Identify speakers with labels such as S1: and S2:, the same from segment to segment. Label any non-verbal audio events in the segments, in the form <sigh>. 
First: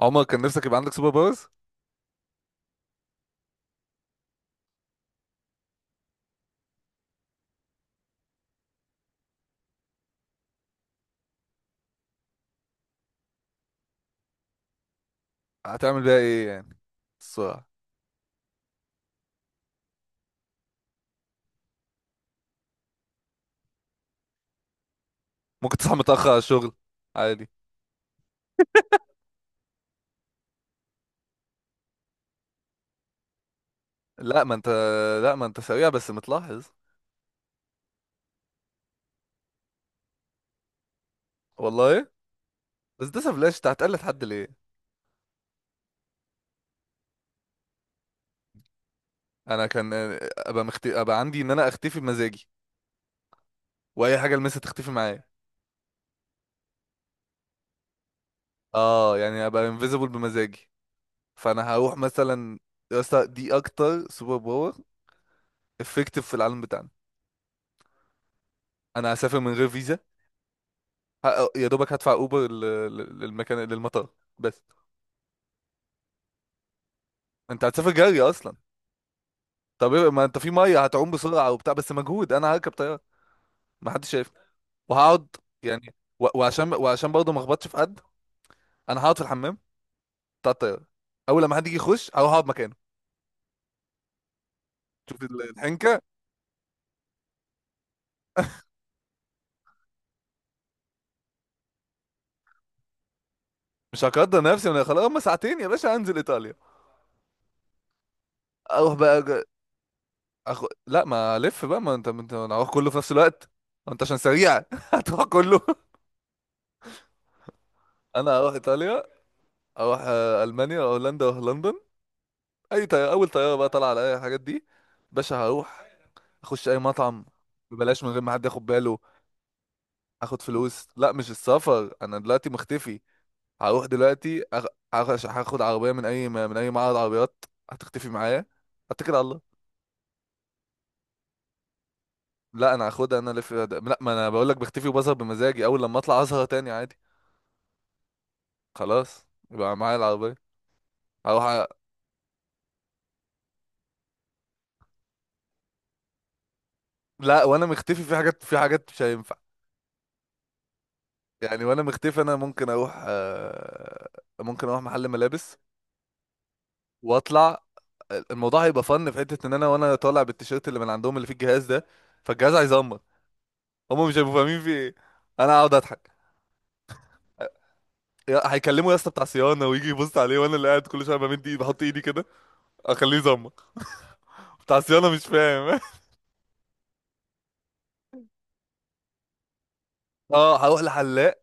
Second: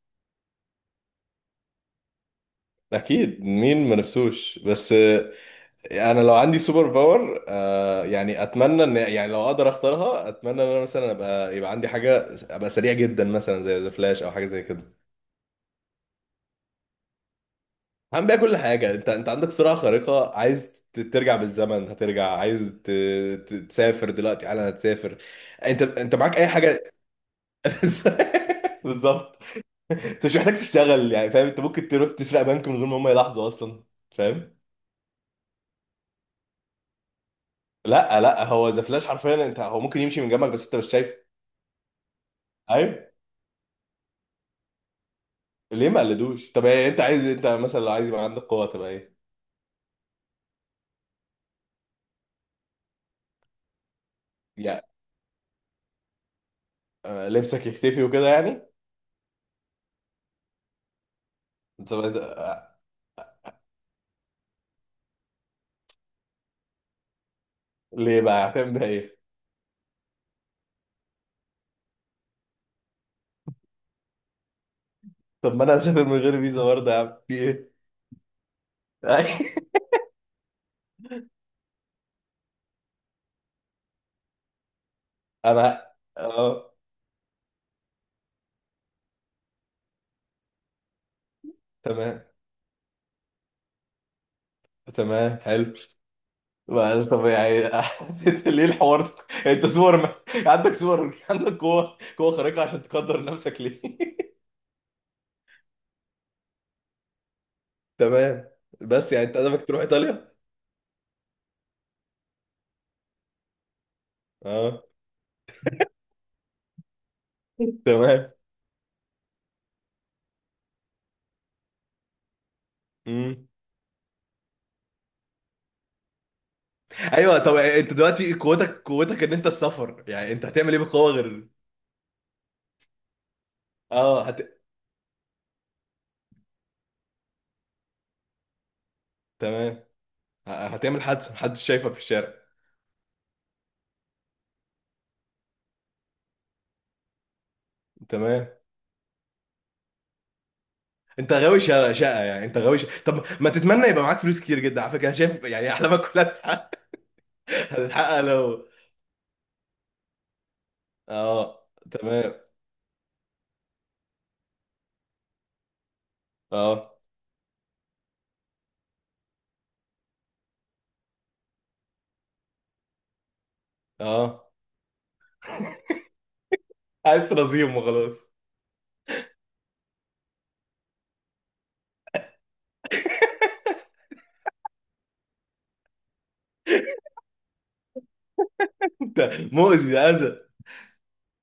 S1: عمر كان نفسك يبقى عندك سوبر باورز؟
S2: اكيد، مين ما نفسوش؟ بس انا لو عندي سوبر باور يعني، اتمنى ان يعني لو اقدر اختارها، اتمنى ان انا مثلا يبقى عندي حاجه، ابقى سريع جدا مثلا زي ذا فلاش او حاجه زي كده.
S1: هتعمل بيها ايه يعني؟ السرعة.
S2: هعمل بيها كل حاجه. انت عندك سرعه خارقه، عايز ترجع بالزمن هترجع، عايز تسافر دلوقتي حالا هتسافر.
S1: ممكن
S2: انت
S1: تصحى
S2: انت
S1: متأخر
S2: معاك
S1: على
S2: اي
S1: الشغل.
S2: حاجه؟
S1: عادي.
S2: <laughs> بالظبط. انت مش محتاج تشتغل يعني، فاهم؟ انت ممكن تروح تسرق بنك من غير ما هم يلاحظوا اصلا،
S1: لا ما
S2: فاهم؟
S1: انت، لا ما انت سريع بس متلاحظ.
S2: لا لا، هو ذا فلاش حرفيا، انت، هو ممكن يمشي من جنبك بس انت مش شايفه.
S1: والله.
S2: ايوه.
S1: بس ده سفلاش، انت هتقلد حد ليه؟
S2: ليه ما قلدوش؟ طب إيه، انت عايز، انت مثلا لو عايز يبقى عندك قوه، تبقى ايه؟
S1: انا كان ابقى عندي ان انا اختفي بمزاجي، واي حاجة المسها
S2: يعني
S1: تختفي معايا.
S2: لبسك يختفي وكده يعني.
S1: اه يعني ابقى انفيزبل بمزاجي، فانا هروح
S2: طب
S1: مثلا. يا اسطى دي اكتر سوبر باور افكتيف في العالم بتاعنا.
S2: ليه بقى هتعمل بيها
S1: انا
S2: ايه؟
S1: هسافر من غير فيزا، يا دوبك هدفع اوبر للمكان للمطار بس.
S2: طب ما انا هسافر من غير فيزا برضه يا عم، في
S1: انت
S2: ايه؟
S1: هتسافر جري اصلا.
S2: <laughs>
S1: ما انت في ميه هتعوم بسرعه وبتاع، بس مجهود. انا هركب طياره ما حدش شايفني وهقعد،
S2: انا.
S1: يعني وعشان،
S2: اه،
S1: وعشان برضه ما اخبطش في حد. انا هقعد في الحمام بتاع الطياره، اول لما حد يجي يخش
S2: تمام.
S1: هروح اقعد مكانه. شوف
S2: تمام حلو.
S1: الحنكه.
S2: بقى طب يعني. <laughs> ليه الحوار ده؟ انت سوبر مان. عندك قوه، قوه خارقه، عشان تقدر نفسك ليه؟
S1: مش هقدر نفسي، انا خلاص هم ساعتين يا باشا هنزل ايطاليا.
S2: <laughs> تمام.
S1: اروح
S2: بس
S1: بقى
S2: يعني انت هدفك تروح ايطاليا؟
S1: لا، ما الف بقى، ما انت انا هروح كله في نفس الوقت، ما انت عشان سريع. <laughs>
S2: اه.
S1: هتروح كله.
S2: <laughs>
S1: انا
S2: تمام.
S1: هروح ايطاليا، اروح المانيا، اروح هولندا، اروح لندن. اي طياره، اول
S2: مم.
S1: طياره بقى طالعه على اي الحاجات دي. باشا هروح اخش اي مطعم
S2: ايوه. طب انت
S1: ببلاش، من غير ما
S2: دلوقتي
S1: حد ياخد
S2: قوتك،
S1: باله.
S2: قوتك ان انت السفر، يعني
S1: اخد
S2: انت هتعمل ايه
S1: فلوس،
S2: بالقوه
S1: لا مش
S2: غير؟
S1: السفر، انا دلوقتي مختفي. هروح
S2: اه،
S1: دلوقتي هاخد عربيه من اي، من اي معرض عربيات هتختفي معايا، اتكل على الله.
S2: تمام. هتعمل حادثه محدش شايفك في الشارع؟
S1: لا انا هاخدها، انا الف، لا ما انا بقول لك بختفي وبظهر بمزاجي، اول لما اطلع اظهر تاني عادي.
S2: تمام.
S1: خلاص يبقى معايا العربيه.
S2: انت
S1: اروح
S2: غاوي شقه شقه، يعني انت غاوي شقة. طب ما تتمنى يبقى معاك فلوس كتير جدا، على فكره أنا شايف يعني احلامك كلها هتتحقق.
S1: لا، وانا
S2: <laughs>
S1: مختفي في
S2: هتتحقق
S1: حاجات، في
S2: لو.
S1: حاجات مش هينفع. يعني
S2: اه
S1: وانا مختفي،
S2: تمام.
S1: انا ممكن اروح ممكن اروح محل ملابس
S2: اه.
S1: واطلع. الموضوع هيبقى فن في حته، ان انا وانا طالع بالتيشيرت اللي من عندهم اللي فيه الجهاز ده، فالجهاز هيزمر، هم مش هيبقوا
S2: اه،
S1: فاهمين في ايه. انا هقعد اضحك.
S2: عايز رزيم وخلاص.
S1: هيكلموا يا اسطى بتاع صيانه، ويجي يبص عليه، وانا اللي قاعد كل شويه بمد ايدي، بحط ايدي كده اخليه يزمر، بتاع صيانه مش فاهم.
S2: انت مؤذي، ده
S1: <laughs>
S2: اذى.
S1: اه هروح لحلاق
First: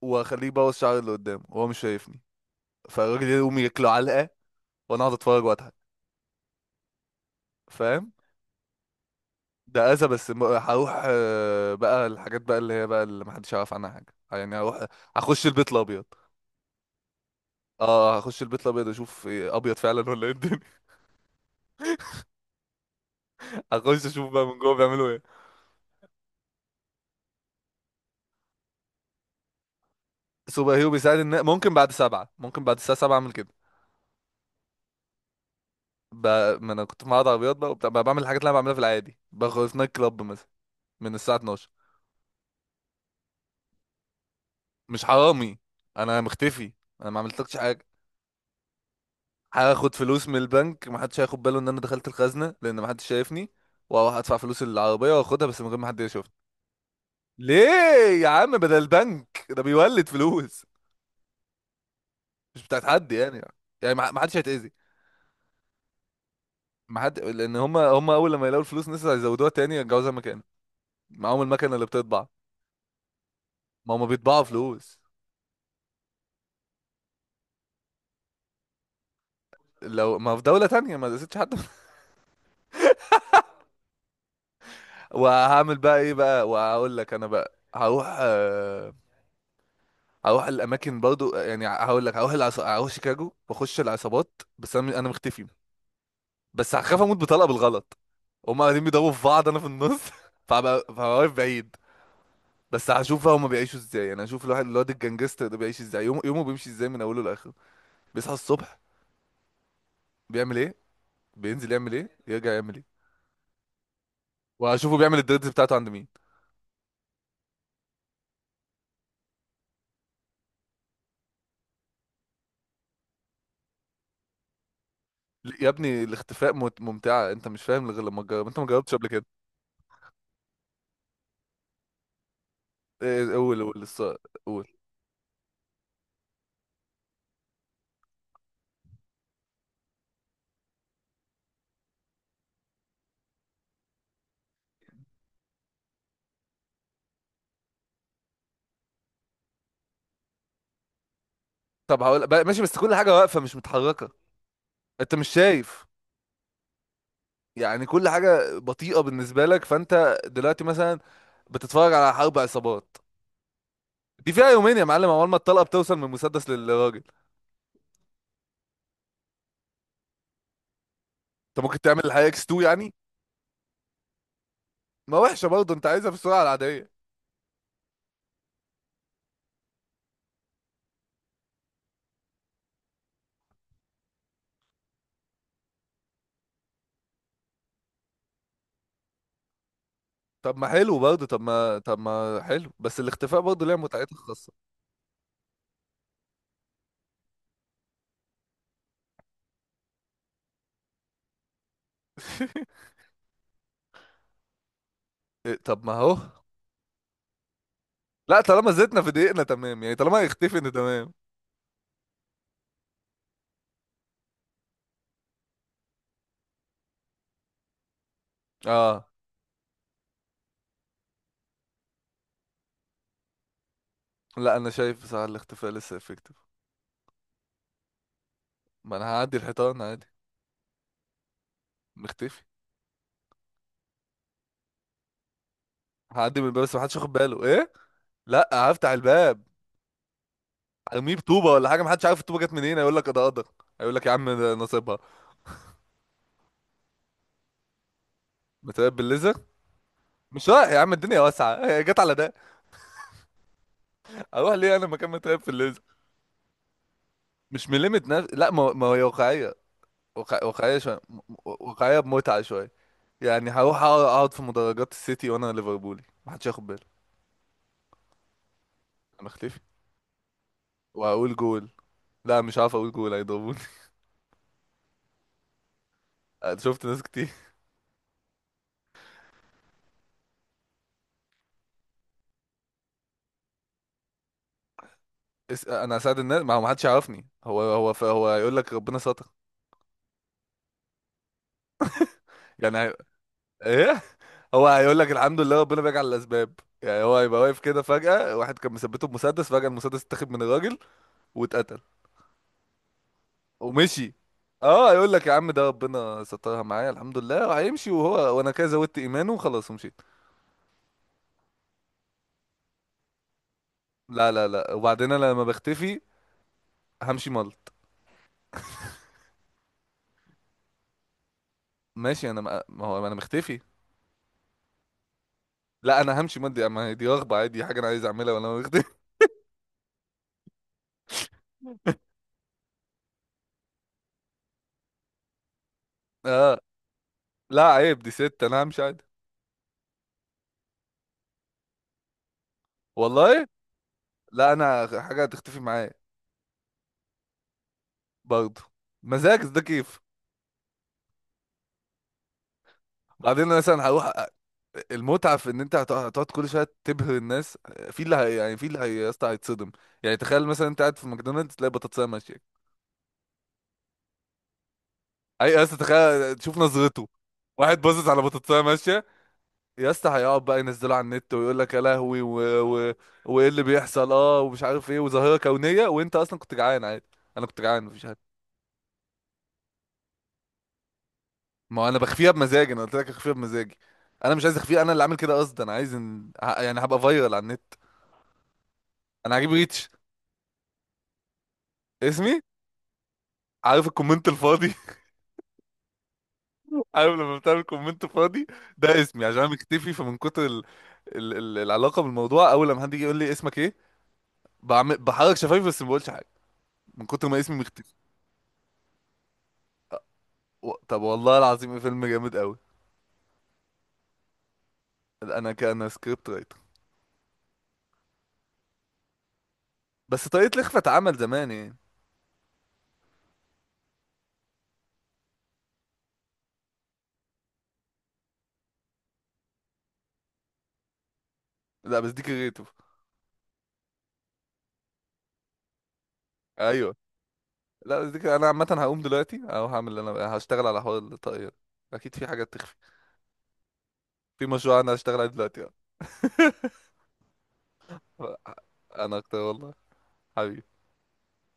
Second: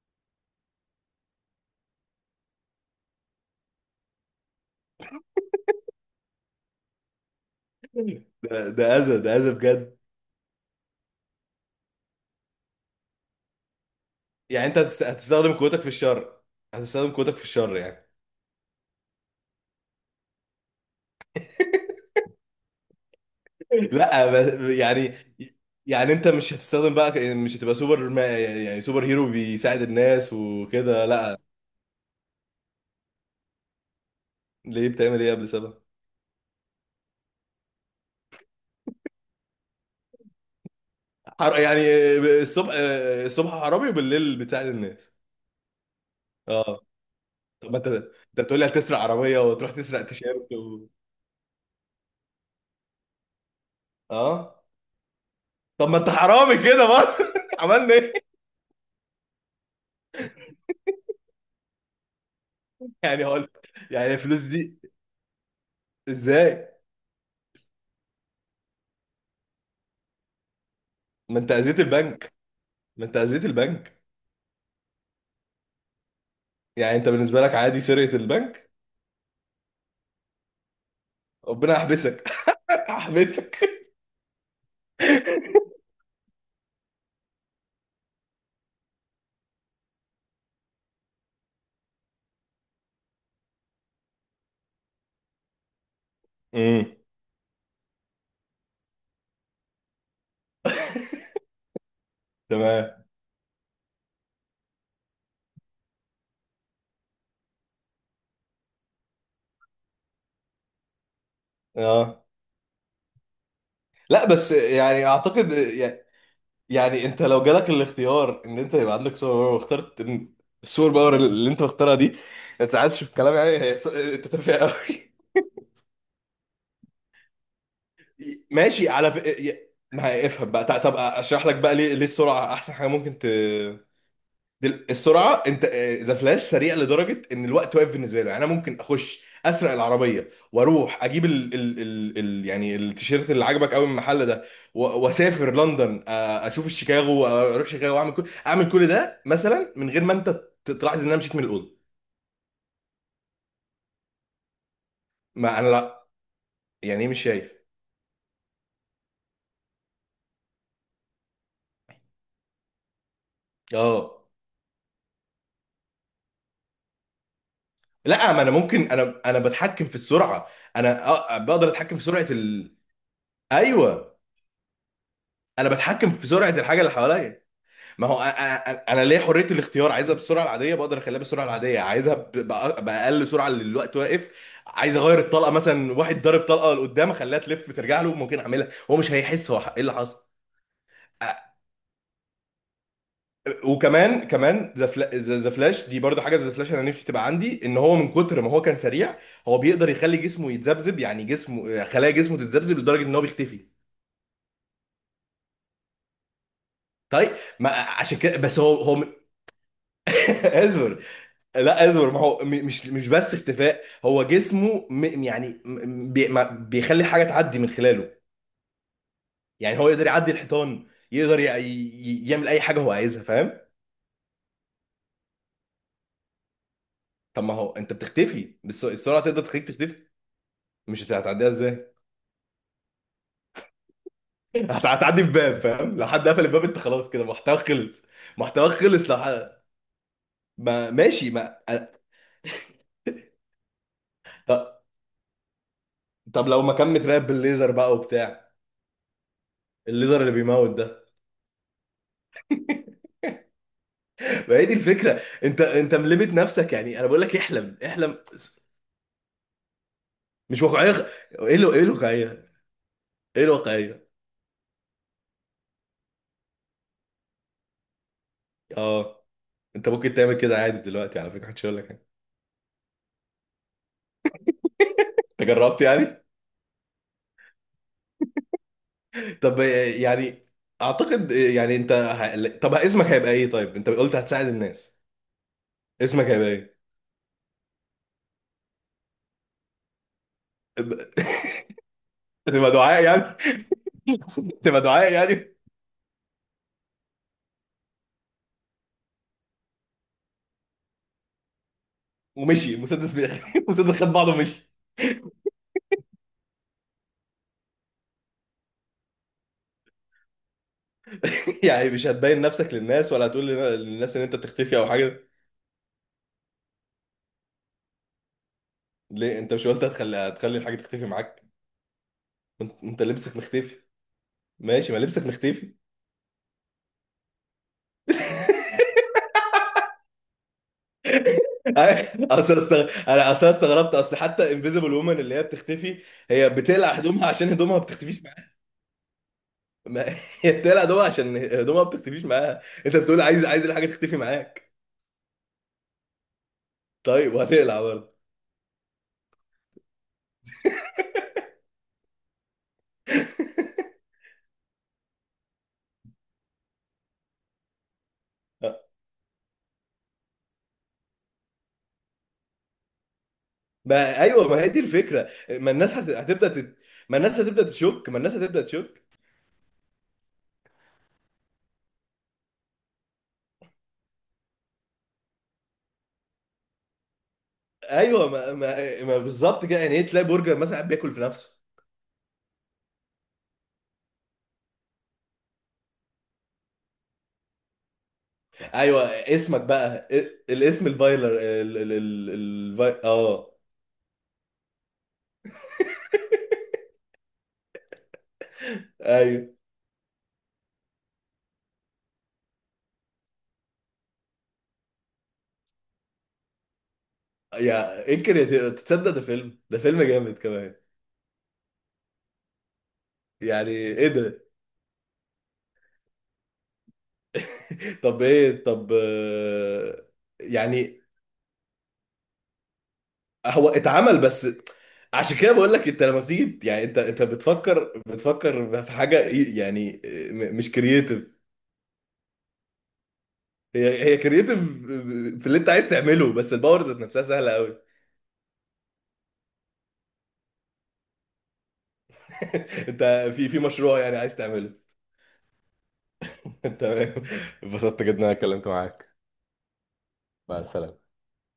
S1: واخليه يبوظ شعري اللي قدامه وهو مش شايفني، فالراجل يقوم ياكله علقه وانا اقعد اتفرج واضحك، فاهم؟
S2: ده اذى، ده اذى
S1: ده
S2: بجد.
S1: اذى بس، هروح بقى الحاجات بقى اللي هي بقى اللي محدش يعرف عنها حاجه. يعني
S2: يعني انت
S1: هروح هخش
S2: هتستخدم
S1: البيت
S2: قوتك في
S1: الابيض.
S2: الشر؟ هتستخدم قوتك في الشر يعني؟
S1: اه هخش البيت الابيض اشوف ابيض فعلا ولا ايه الدنيا. <laughs> هخش
S2: لا،
S1: اشوف بقى من جوه بيعملوا
S2: يعني
S1: ايه.
S2: يعني انت مش هتستخدم بقى، مش هتبقى سوبر ما، يعني سوبر هيرو بيساعد الناس
S1: سوبر هيرو
S2: وكده،
S1: بيساعد،
S2: لا؟
S1: ان ممكن بعد سبعة، ممكن بعد الساعة سبعة اعمل كده.
S2: ليه بتعمل ايه قبل 7؟
S1: ب... ما انا كنت في معرض عربيات بقى، وبتاع بقى بعمل الحاجات اللي انا بعملها في العادي، باخد في نايت كلاب مثلا من الساعة 12.
S2: يعني الصبح. الصبح حرامي وبالليل بتساعد الناس؟
S1: مش حرامي، انا مختفي،
S2: اه.
S1: انا ما عملتلكش
S2: طب ما
S1: حاجة.
S2: انت، بتقول لي هتسرق عربية وتروح
S1: هاخد
S2: تسرق
S1: فلوس من
S2: تيشيرت
S1: البنك، ما حدش هياخد باله ان انا دخلت الخزنة، لان ما حدش شايفني، واروح ادفع
S2: اه.
S1: فلوس العربية واخدها بس من غير ما
S2: طب ما
S1: حد
S2: انت
S1: يشوفني.
S2: حرامي كده برضه، <laughs> عملنا
S1: ليه؟ يا
S2: ايه؟
S1: عم بدل البنك ده بيولد فلوس، مش بتاعت حد
S2: يعني
S1: يعني،
S2: هقول،
S1: يعني
S2: يعني
S1: ما حدش
S2: الفلوس
S1: هيتأذي.
S2: دي ازاي؟
S1: ما حد، لان هم اول لما يلاقوا الفلوس الناس هيزودوها تاني، يرجعوها زي ما كان،
S2: ما
S1: معاهم
S2: انت
S1: المكنه
S2: اذيت
S1: اللي بتطبع.
S2: البنك، ما انت اذيت
S1: ما
S2: البنك.
S1: هم بيطبعوا فلوس.
S2: يعني انت بالنسبة لك عادي سرقة البنك؟
S1: لو ما في دوله تانية ما دستش حد.
S2: ربنا
S1: <laughs>
S2: يحبسك. <laughs> احبسك.
S1: وهعمل بقى ايه بقى، وهقول لك انا بقى هروح هروح الاماكن برضو، يعني هقول لك هروح هروح شيكاغو واخش العصابات، بس انا انا مختفي. بس
S2: امم.
S1: هخاف اموت بطلقه بالغلط، هم قاعدين بيضربوا في بعض انا في النص. <laughs> فهبقى واقف بعيد. بس
S2: تمام.
S1: هشوف بقى هما بيعيشوا ازاي، انا هشوف الواحد الواد الجنجستر ده بيعيش ازاي يوم يومه، بيمشي ازاي من اوله لاخره، بيصحى الصبح بيعمل ايه، بينزل يعمل ايه،
S2: اه.
S1: يرجع يعمل ايه،
S2: لا بس
S1: وهشوفه
S2: يعني
S1: بيعمل الدريدز
S2: اعتقد
S1: بتاعته عند مين.
S2: يعني انت لو جالك الاختيار ان انت يبقى عندك سوبر باور، واخترت إن السوبر باور اللي انت مختارها دي، ما تزعلش في الكلام يعني، هي انت تافه قوي.
S1: يا ابني الاختفاء ممتعة، انت مش فاهم غير لما تجرب،
S2: <laughs>
S1: انت ما
S2: ماشي
S1: جربتش قبل
S2: على ف...
S1: كده.
S2: ي- ما هي- افهم بقى، طب اشرح لك بقى ليه، ليه السرعه احسن حاجه ممكن
S1: ايه قول، قول.
S2: السرعه، انت. ذا فلاش سريع لدرجه ان الوقت واقف بالنسبه له، يعني انا ممكن اخش اسرق العربيه واروح اجيب يعني التيشيرت اللي عجبك قوي من المحل ده، واسافر لندن، اشوف الشيكاغو اروح شيكاغو واعمل كل اعمل كل ده مثلا، من غير ما انت تلاحظ ان انا مشيت من الاوضه.
S1: طب هقول بقى، ماشي، بس كل حاجة واقفة مش متحركة، انت مش
S2: ما انا،
S1: شايف.
S2: لا. يعني ايه مش شايف؟
S1: يعني كل حاجة بطيئة بالنسبة لك، فانت دلوقتي مثلا بتتفرج على حرب عصابات
S2: اه.
S1: دي فيها يومين يا معلم، اول ما الطلقة بتوصل من المسدس للراجل.
S2: لا، ما انا ممكن، انا بتحكم في السرعه. انا
S1: انت
S2: بقدر
S1: ممكن
S2: اتحكم في
S1: تعمل
S2: سرعه
S1: الحقيقة اكس 2
S2: ال...
S1: يعني.
S2: ايوه.
S1: ما وحشة
S2: انا
S1: برضه، انت عايزها
S2: بتحكم
S1: في
S2: في
S1: السرعة
S2: سرعه الحاجه اللي
S1: العادية.
S2: حواليا. ما هو انا انا أنا ليا حريه الاختيار، عايزها بالسرعه العاديه بقدر اخليها بالسرعه العاديه، عايزها باقل سرعه، اللي الوقت واقف. عايز اغير الطلقه مثلا، واحد ضارب طلقه لقدام اخليها تلف ترجع له، ممكن اعملها، هو مش هيحس هو ايه اللي حصل.
S1: طب ما حلو برضه، طب ما حلو، بس الاختفاء برضه ليها متعتها
S2: وكمان
S1: الخاصة.
S2: كمان، ذا فلاش دي برضه حاجه. ذا فلاش انا نفسي تبقى عندي ان هو من كتر ما هو كان سريع، هو بيقدر يخلي جسمه يتذبذب، يعني جسمه، خلايا جسمه تتذبذب
S1: <laughs>
S2: لدرجه ان هو بيختفي.
S1: طب ما هو،
S2: طيب. ما عشان كده
S1: لا
S2: بس
S1: طالما
S2: هو
S1: زدنا
S2: هو
S1: في دقيقنا تمام، يعني طالما
S2: <laughs>
S1: هيختفي ان
S2: اسف.
S1: تمام.
S2: لا اصبر، ما هو مش بس اختفاء، هو جسمه م يعني م- بي ما بيخلي حاجه تعدي من خلاله،
S1: اه.
S2: يعني هو يقدر يعدي الحيطان، يقدر يعمل اي حاجه هو عايزها، فاهم؟
S1: لا انا شايف بصراحة الاختفاء لسه افكتيف.
S2: طب ما هو انت بتختفي،
S1: ما انا
S2: السرعه
S1: هعدي
S2: تقدر تخليك
S1: الحيطان
S2: تختفي؟
S1: عادي،
S2: مش هتعديها ازاي؟
S1: مختفي.
S2: <laughs> هتعدي بباب فاهم؟ لو حد
S1: هعدي
S2: قفل
S1: من الباب
S2: الباب
S1: بس
S2: انت
S1: محدش
S2: خلاص
S1: واخد
S2: كده
S1: باله،
S2: محتواك
S1: ايه
S2: خلص.
S1: لا
S2: محتواك
S1: هفتح
S2: خلص لو
S1: الباب،
S2: حد. ما
S1: ارميه
S2: ماشي،
S1: بطوبة
S2: ما
S1: ولا حاجة،
S2: أ-
S1: محدش عارف الطوبة جت منين، هيقول لك ده قدر، هيقول لك يا عم ده
S2: طب
S1: نصيبها.
S2: طب لو ما كان متراقب بالليزر بقى وبتاع،
S1: متراقب بالليزر؟
S2: الليزر اللي
S1: مش رايح
S2: بيموت
S1: يا عم،
S2: ده؟
S1: الدنيا واسعة. <laughs> هي جت على ده، اروح
S2: ما هي دي
S1: ليه انا مكان
S2: الفكره.
S1: متراقب في
S2: انت،
S1: الليزر.
S2: انت ملمت نفسك يعني، انا بقول لك
S1: مش
S2: احلم
S1: ملمت
S2: احلم.
S1: نفسي، لا ما ما هي واقعية،
S2: مش
S1: واقعية
S2: واقعيه
S1: شوية،
S2: خ- ايه له؟ ايه
S1: واقعية بمتعة
S2: الواقعيه؟
S1: شوية.
S2: ايه
S1: يعني هروح
S2: الواقعيه؟
S1: اقعد في مدرجات السيتي وانا ليفربولي، محدش ياخد باله.
S2: اه.
S1: انا اختفي
S2: انت ممكن تعمل كده عادي دلوقتي على
S1: وهقول
S2: فكره، محدش
S1: جول.
S2: يقول لك حاجه.
S1: لا مش عارف اقول جول هيضربوني.
S2: انت جربت يعني؟
S1: <laughs> أنا شفت ناس كتير.
S2: طب. يعني. اعتقد يعني انت طب اسمك هيبقى ايه؟ طيب انت قلت هتساعد الناس،
S1: انا هساعد
S2: اسمك
S1: الناس،
S2: هيبقى
S1: ما هو
S2: ايه؟
S1: محدش يعرفني، هو هيقول لك ربنا ستر.
S2: ب- <laughs> تبقى
S1: يعني
S2: دعاء يعني؟
S1: ايه،
S2: <laughs>
S1: هو
S2: تبقى
S1: هيقول لك
S2: دعاء
S1: الحمد
S2: يعني؟
S1: لله ربنا بيجعل الاسباب. يعني هو هيبقى واقف كده فجأة، واحد كان مثبته بمسدس، فجأة المسدس اتاخد من الراجل واتقتل
S2: ومشي المسدس <laughs> المسدس خد
S1: ومشي.
S2: بعضه ومشي.
S1: اه يقول لك يا عم ده ربنا سترها معايا الحمد لله، وهيمشي، وهو وانا كده زودت ايمانه وخلاص ومشيت.
S2: <laughs> يعني مش هتبين نفسك للناس، ولا هتقول للناس ان
S1: لا
S2: انت
S1: لا لا
S2: بتختفي او
S1: وبعدين
S2: حاجه؟
S1: انا لما بختفي همشي ملط.
S2: ليه انت مش قلت هتخلي، هتخلي الحاجه تختفي معاك؟
S1: ماشي، انا ما
S2: انت
S1: ما
S2: انت
S1: هو انا
S2: لبسك
S1: مختفي.
S2: مختفي. ماشي، ما لبسك مختفي.
S1: لا انا همشي ملط، دي ما هي دي رغبه عادي، دي حاجه انا عايز اعملها وانا مختفي.
S2: <laughs> انا اصل استغربت، اصل حتى انفيزبل وومن اللي هي بتختفي،
S1: <laughs>
S2: هي
S1: اه.
S2: بتقلع هدومها عشان
S1: لا
S2: هدومها ما
S1: عيب دي
S2: بتختفيش
S1: ست،
S2: معاها.
S1: انا همشي عادي.
S2: ما... <laughs> هي بتقلع هدومها عشان هدومها ما بتختفيش معاها. انت بتقول عايز،
S1: والله،
S2: عايز الحاجه تختفي
S1: لا
S2: معاك.
S1: انا حاجه هتختفي معايا
S2: طيب وهتقلع برضه؟
S1: برضه، مزاج ده كيف. بعدين أنا مثلا هروح المتعه في ان انت هتقعد كل شويه تبهر الناس، في اللي هي يعني، في اللي
S2: أه.
S1: هي يا اسطى هيتصدم. يعني تخيل مثلا انت قاعد في ماكدونالدز تلاقي بطاطسايه ماشيه.
S2: ما ايوه، ما هي دي الفكره،
S1: اي يا
S2: ما
S1: اسطى
S2: الناس
S1: تخيل تشوف نظرته،
S2: ما الناس هتبدا
S1: واحد باصص
S2: تشك، ما
S1: على
S2: الناس
S1: بطاطسايه
S2: هتبدا تشك.
S1: ماشيه. يا اسطى هيقعد بقى ينزله على النت، ويقول لك يا لهوي وايه اللي بيحصل، اه، ومش عارف ايه، وظاهره كونيه، وانت اصلا كنت جعان عادي. انا كنت جعان مفيش حاجه.
S2: ايوه ما بالظبط كده. يعني ايه، تلاقي برجر مثلا قاعد بياكل في نفسه؟
S1: ما هو انا بخفيها بمزاجي، انا قلت لك اخفيها بمزاجي. انا مش عايز اخفيها، انا اللي عامل كده قصدا، انا عايز يعني هبقى فايرال على النت.
S2: ايوه
S1: انا هجيب
S2: اسمك
S1: ريتش.
S2: بقى الاسم الفايلر،
S1: اسمي،
S2: اه.
S1: عارف الكومنت الفاضي؟ <laughs> عارف لما بتعمل كومنت فاضي، ده اسمي، عشان انا
S2: ايوه.
S1: مختفي، فمن كتر العلاقه بالموضوع، اول لما حد يجي يقول لي اسمك ايه، بعمل بحرك شفايفي بس ما بقولش حاجه، من كتر ما اسمي مختفي.
S2: يا انكر يا تصدق، ده فيلم، ده فيلم جامد كمان؟
S1: طب والله العظيم إيه فيلم جامد قوي.
S2: يعني ايه ده؟
S1: انا كان سكريبت رايتر.
S2: طب ايه، طب
S1: بس طريقه لخفة
S2: يعني
S1: اتعمل زمان يعني.
S2: هو اتعمل بس؟ عشان كده بقول لك، انت لما بتيجي، يعني انت بتفكر، بتفكر في حاجه يعني مش كرييتيف.
S1: لا بس دي كريتيف.
S2: هي كرييتيف في اللي انت عايز تعمله، بس الباور
S1: ايوه،
S2: ذات نفسها سهله قوي. <laughs>
S1: لا بس انا عامه هقوم دلوقتي، او هعمل اللي انا بقى. هشتغل على حوار الطاقية. اكيد في حاجات تخفي.
S2: انت، في مشروع يعني عايز
S1: في مشروع
S2: تعمله؟
S1: انا هشتغل عليه دلوقتي.
S2: <laughs> تمام. انبسطت جدا إن انا
S1: <laughs>
S2: اتكلمت معاك.
S1: انا اكتر والله.
S2: مع
S1: حبيبي.
S2: السلامة.